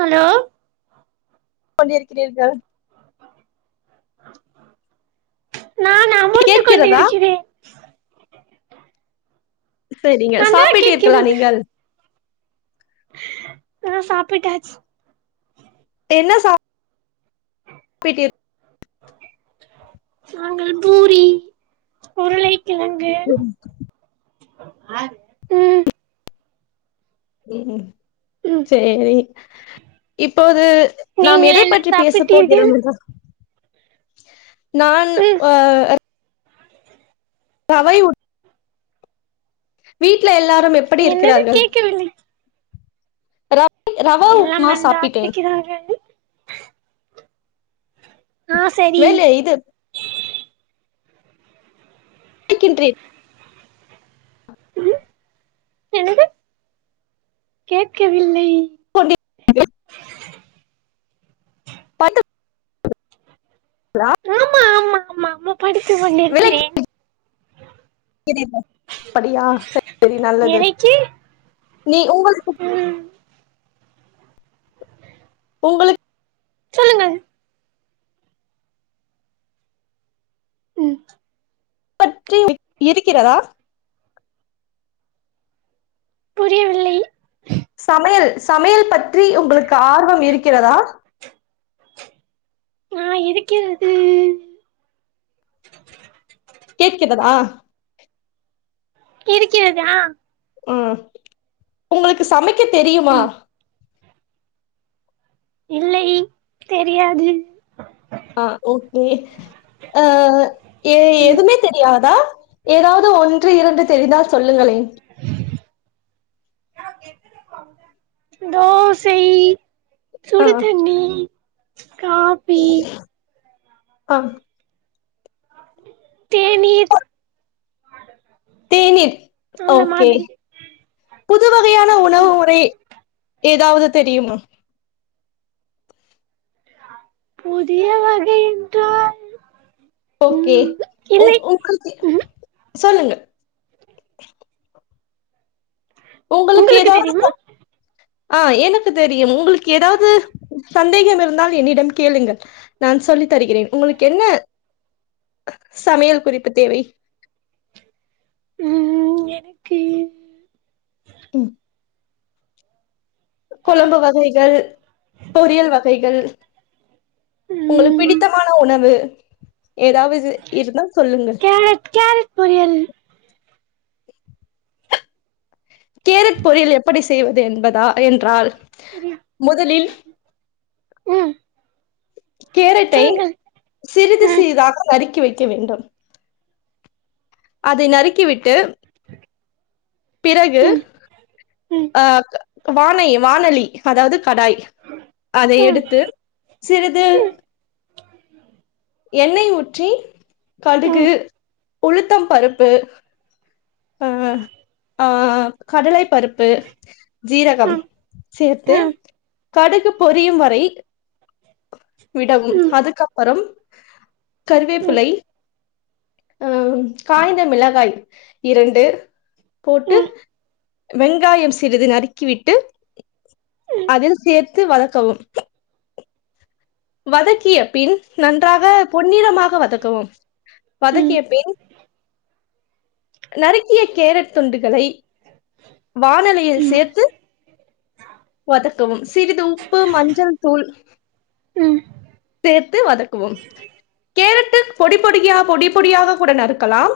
hello [unintelligible] இருக்கிறீர்கள் நான் அமர்ந்து கொண்டு கேட்கிறதா இருக்கிறே சரிங்க சாப்பிட்டீர்களா நீங்கள் ஆ சாப்பிட்டாச்சு என்ன சாப் பிட்டிர் நாங்கள் பூரி உருளைக்கிழங்கு ம் ம்ம்ஹூ ம் சேரி இப்போது நாம் நீங்கள் எதை என்ன பற்றி பேசப் சாப்பிட்டீர்கள் போகிறோம் [unintelligible] [inaudible] நான் ம் ஒ அர் பவை உட் வீட்ல எல்லா ரும் எப்படி என்னது இருக்கிறார்கள் கேட்கவில்லை ர எல்லாம் நன்றாக இருக்கிறார்கள் ஆ சரி வேலையா இது டிக்கின்றேன் ம் என்னது கேட்கவில்லை [inaudible] பத்து லா அம்மா [unintelligible] படித்து கொண்டிருக்கிறேன் [unintelligible] அப்படியா சேரி சேரி நல்லது எனக்கு நீ உங்க ம் உங்களுக் சொல்லுங்க ம் பற்றி இறிக்கிறதா புரியவில்லை சமையல் சமையல் பற்றி உங்களுக்கு ஆர்வம் இருக்கிறதா ஆ இருக்கிறது உம் கேட்கிறதா இருக்கிறதா ம் உங்களுக்கு சமைக் க தெரியுமா ம் இல்லை தெரியாது ஆஹ் ஓகே அஹ் எ எதுவுமே தெரியாது அ ஏதாவது ஒன்று இரண்டு தெரிந்தா சொல்லுங்களே தோசைய் ஆ சுடு தண்ணீ காப்பி அம் தேனீர் தேநீர் ஓகே புது வகையான உணவு முறை ஏதாவது தெரியுமா புதிய வகையென்றால் ஓ கே உ உங்களுக்கு ம் சொல்லுங்க உங்களுக்கு ஏதாவது ஆ எனக்கு தெரியும் உங்களுக்கு ஏதாவது சந்தேகம் இருந்தால் என்னிடம் கேளுங்கள் நான் சொல்லி தருகிறேன் உங்களுக்கு என்ன சமையல் குறிப்பு தேவை உம் எனக்கு ம் குழம்பு வகைகள் பொரியல் வகைகள் உங்களுக்கு ம் பிடித்தமான உணவு ஏதாவது இருந்தா சொல்லுங்கள் கேரட் கேரட் பொரியல் கேரட் பொரியல் எப்படி செய்வது என்பதா என்றால் தெரியு முதலில் ம் கேரட்டை சொல்லுங்கள் சிறிது ம் சிறிதாக நறுக்கி வைத் [unintelligible] வேண்டும் அதை நறுக்கி விட்டு பிறகு ம் ம் ஆ க வானை வானலி அதாவ்து கடாய் அதை ம் எடுத்து சிறிது ம் ம் எண்ணெய் ஊற்றி கடுகு ம் உளுத்தம் பருப்பு அ ஆ கடலைப் பருப்பு ஜீரகம் ம் சேர்த்து ம் கடுகு பொரியும் வரை விடவும் அதுக்கப்பறம் ம் கருவேப்பிலை அ ம் காய்ந்த மிளகாய் இரண்டு போட்டு வெங்காயம் சிறிது நறுக்கிவிட்டு ம் அதில் சேர்த்து வதக்கவும் வதக்கிய பின் நன்றாக பொன்னிறமாக வதக்கவும் ம் வதக்கிய பின் நறுக்கிய கேரட் துண்டுகளை வானலியில் ம் சேர்த்து வதக்கவும் சிறிது உப்பு மஞ்சள் தூள் ம் சேர்த்து வதக்கவும் கேரட்டு பொடி பொடியா பொடி பொடியாக கூட நறுக்கலாம்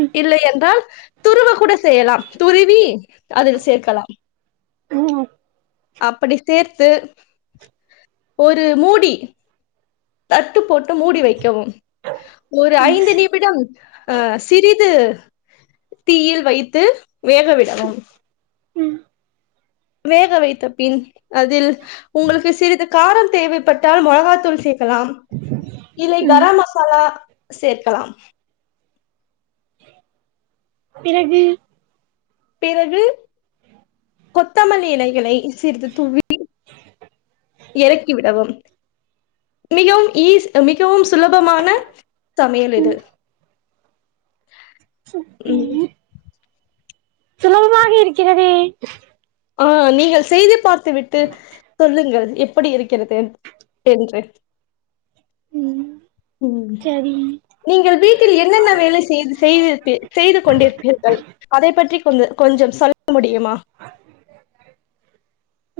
ம் இல்லையென்றால் துருவ கூட செய்யலாம் துருவி அதில் சேர்க்கலாம் ம் அப்படி சேர்த்து ஒரு மூடி தட்டு போட்டு மூடி வைக்கவும் ஒரு ம் ஐந்து நிமிடம் அ சிறிது தீயில் வைத்து வேக விடவும் உம் வேக வைத்த பின் அதில் உங்களுக்கு சிறிது காரம் தேவைப்பட்டால் மொளகாத்தூள் சே க்கலாம் இல்லை ம் கரம் மசாலா சேர்க்கலாம் பிறகு பிறகு கொத்தமல்லி இலைகளை சிறிது தூவி எறக்கிவிடவும் மிகவும் ஈஸ் மிகவும் சுலபமான சமையல் ம் இது ம் [unintelligible] சுலபமாக இருக்கிறதே ஆஹ் நீங்கள் செய்து பார்த்து விட்டு சொல்லுங்கள் எப்படி இருக்கிறது என்று ம் உம் சரி நீங்கள் வீட்டில் என்னென்ன வேலை செய்து செய்துருப்பீர் செய்து கொண்டிருப்பீர்கள் அதை பற்றி கொஞ் கொஞ்சம் சொல்ல முடியுமா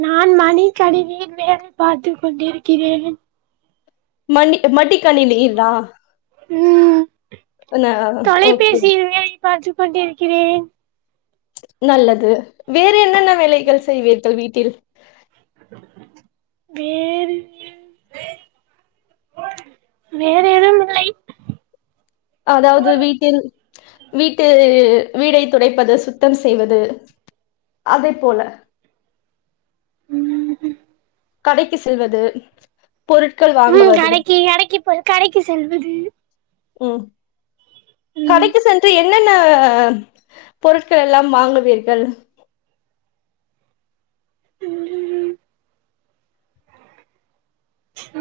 நான் மணிகணினி வேலை பார்த்து கொண்டிருக்கிறேன் மண்ணி மட்டி கணினியில்ல ம் [unintelligible] கொண்டு இருக்கிறேன் நல்லது வேற என்னென்ன வேலைகள் செய்வீர்கள் வீட்டில் வேறு வேற எதும் இல்லை அதாவது வீட்டில் வீட்டு வீடை துடைப்பது சுத்தம் செய்வது அதை போல உம் கடைக்கு செல்வது பொருட்கள் உம் வாங்குவது கடக்கி கடக்கி போ கடைக்கு செல்வது ம் ம் கடைக்கு சென்று என் என்னென்ன பொருட்கள் எல்லாம் வாங்குவீர்கள் உம் ஹ்ம்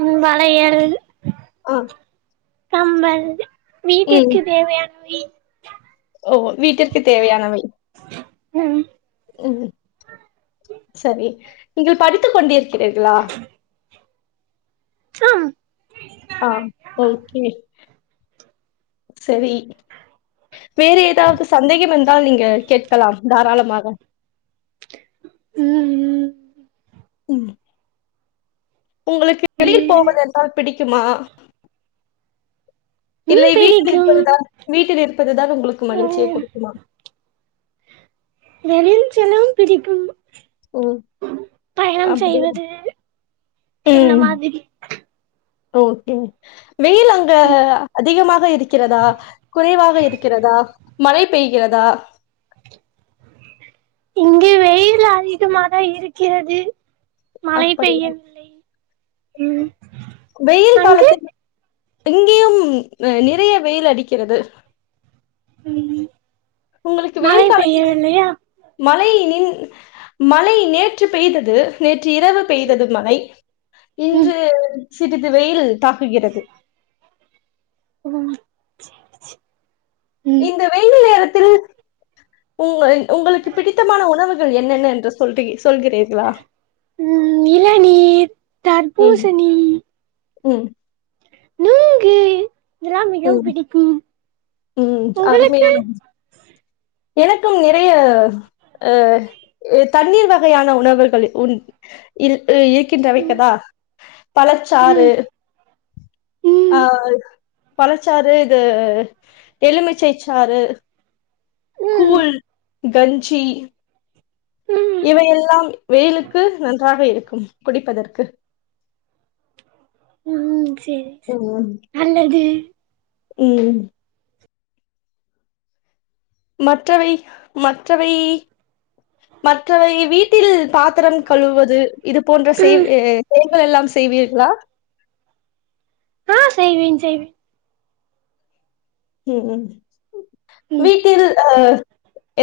உம் வளையல் [unintelligible] கம்பல் ம் வீட்டிற்கு தேவையான வி ஓ வீட்டிற்கு தேவையானவை உம் உம் சரி நீங்கள் படித்துக் கொண்டு கேக்குளா ஆ ஆஹ் உம் ஒகே சரி வேறு ஏதாவது சந்தேகம் இருந்தா நீங்க கேட்கலாம் தாராளமாக உம் ம் உம் உங்களுக்கு வெளியில் வேற போவதென்றால் பிடிக் க்கிமா இல்லை ம் வீட்டில் பிடிக்கும் இருப்பது தான் வீட்டில் இருப்பது தான் உங்களுக்கு மகிழ்ச்சியை ம் கொடுக்குமா வெளியில் செல்லவும் பிடிக்கும் ம் பயணம் அப்படி செய்வது இந்த ம் மாதிரி ஓகே வெயில் அங்க அதிகமாக இருக்கிறதா குறைவாக இருக்கிறதா மழை பெய்கிறதா இங்கே வெயில் அதிகமாக இருக்கிறது மழை அப்படியா பெய்யவில்லை ம் வெயில் அங்கு காலத்தில் இங்கேயும் நிறைய வெயில் அடிக்கிறது ம் மழை பெய்யவில்லையா மழைய நின் மழை நேற்று பெய்தது நே ற்று இரவு பெய்தது மழை ம் இன்று சிறிது வெயில் தாக்குகிறது ஓ செரி செரி இந்த வெயில் நேரத் தில் உங்கள் உங்களுக்கு பிடித்தமான உணவுகள் என்னென்ன என்று சொல்றீ சொல்கிறீர்களா உம் இளநீ தர்பூசணி உம் நுங்கு இதெல்லாம் மிகவும் ம் பிடிக்கும் ம் உங்களுக்கு அருமையான எனக்கும் நிறைய அஹ் தண்ணீர் வகையான உணவுகள் உ இல் இயக்கின்றவை ம் கதா பழச்சாறு ம் ம் ஆஹ் பழச்சாறு இது எலுமிச்சைச்சாறு ம் கூழ் கஞ்சி ம் இவை எல்லாம் வெயிலுக்கு நன்றாக இருக்கும் குடிப்பதற்கு உம்ம் செரி செ நல்லது உம் மற்றவை மற்றவை மற்றவை வீட்டில் பாத்திரம் கழுவது இது போன்ற செய் செயகள் எல்லாம் செய்வீர்களா [unintelligible] ஆ செய்வேன் செய்வேன் உஹம் உம் ம் வீட்டில் அஹ்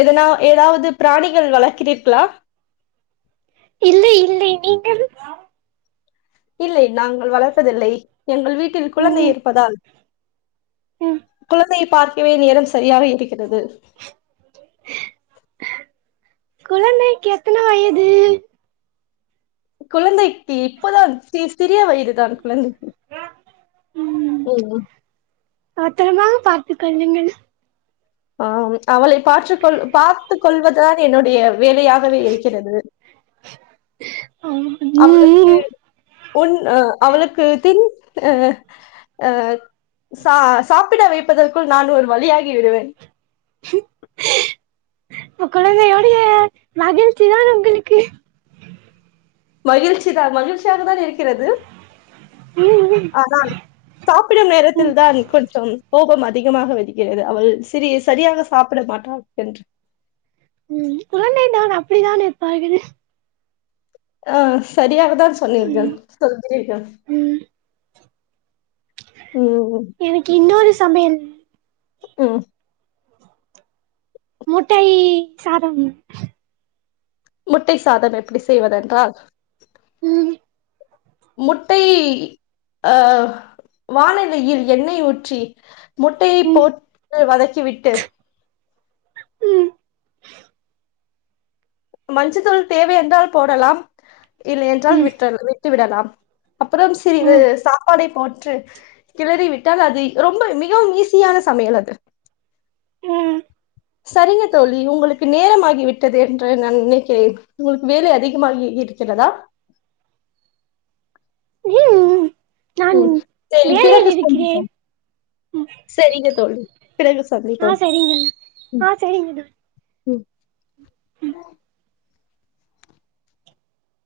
எதனா ஏதாவது பிராணிகள் வளர்க்கிறீக்களா இல்லை இல்லை நீங்கள் இல்லை நாங்கள் வளர்ப்பதில்லை எங்கள் வீட்டில் குழந்தை ம் இருப்பதால் ம் குழந்தை பார்க்கவே நேரம் சரியாக இருக்கிறது குழந்தைக்கு எத்தன வயது குழந்தை இப்பதான் சி சிறிய வயது தான் கொழந்தைக் ஓ ஒ பத்தரமாக பார்த்து கொள்ளுங்கள் ஆஹ் அவளை பார்த்துக்கொள் பார்த்து கொள்வதுதாக என்னுடைய வேலையாகவே இருக்கிறது ம் அவளுக்கு ம் உன் அவளுக்கு தின் அஹ அஹ் ச சாப்பிட வைப்பதற்குள் நான் ஒரு வழியாகி விடுவேன் அ கொழந்தையோடைய மகிழ்ச்சிதான் உங்களுக்கு மகிழ்ச்சி தான் மகிழ்ச்சியாக தான் இருக்கிறது ம் ம் ஆனால் சாப்பிடும் ம் நேரத்தில் தான் கொஞ்சம் கோபம் அதிகமாக வருகிறது அவள் சிறி சரியாக சாப்பிட மாட்டாள் என்று உம் குழந்தை தான் அப்படித்தான் இருப்பாள் ஆஹ் சரியாக த சொன்னிர்கள் ம் [unintelligible] ம் எனக்கு இன்னொரு சமயம் உம் முட்டை சாதம் முட்டை சாதம் எப்டி செய்வதென்றா ம் முட்டை ஆஹ் வானிலையில் எண்ணெய் ஊற்றி முட்டையை ம் போட்டு வதக்கிவிட்டு ம் மஞ்ச தூள் தேவை என்றால் போடலாம் இல்லை என்றால் ம் விற்றல் வி ட்டு விடலாம் அப்றோ சிறிது ம் சாப்பாடை போ ட்ரு கிளறி விட்டால் அது ரொம்ப மிகவும் ஈஸியான சமையல் அது ம் சரிங்க தோழி உங்களுக்கு நேரமாகி விட்டது என்ற நா நினைக்கிறேன் உங்களுக்கு வேலை அதிகமாகி இருக்கிறதா உம் [unintelligible] உம் செரி பிறகு சந்திப்போ செரிங்க தோழி பிறகு ஆ சந்திப்போம் சரிங்க உம் ஆ சரிங்க தோழி உம் அஹ்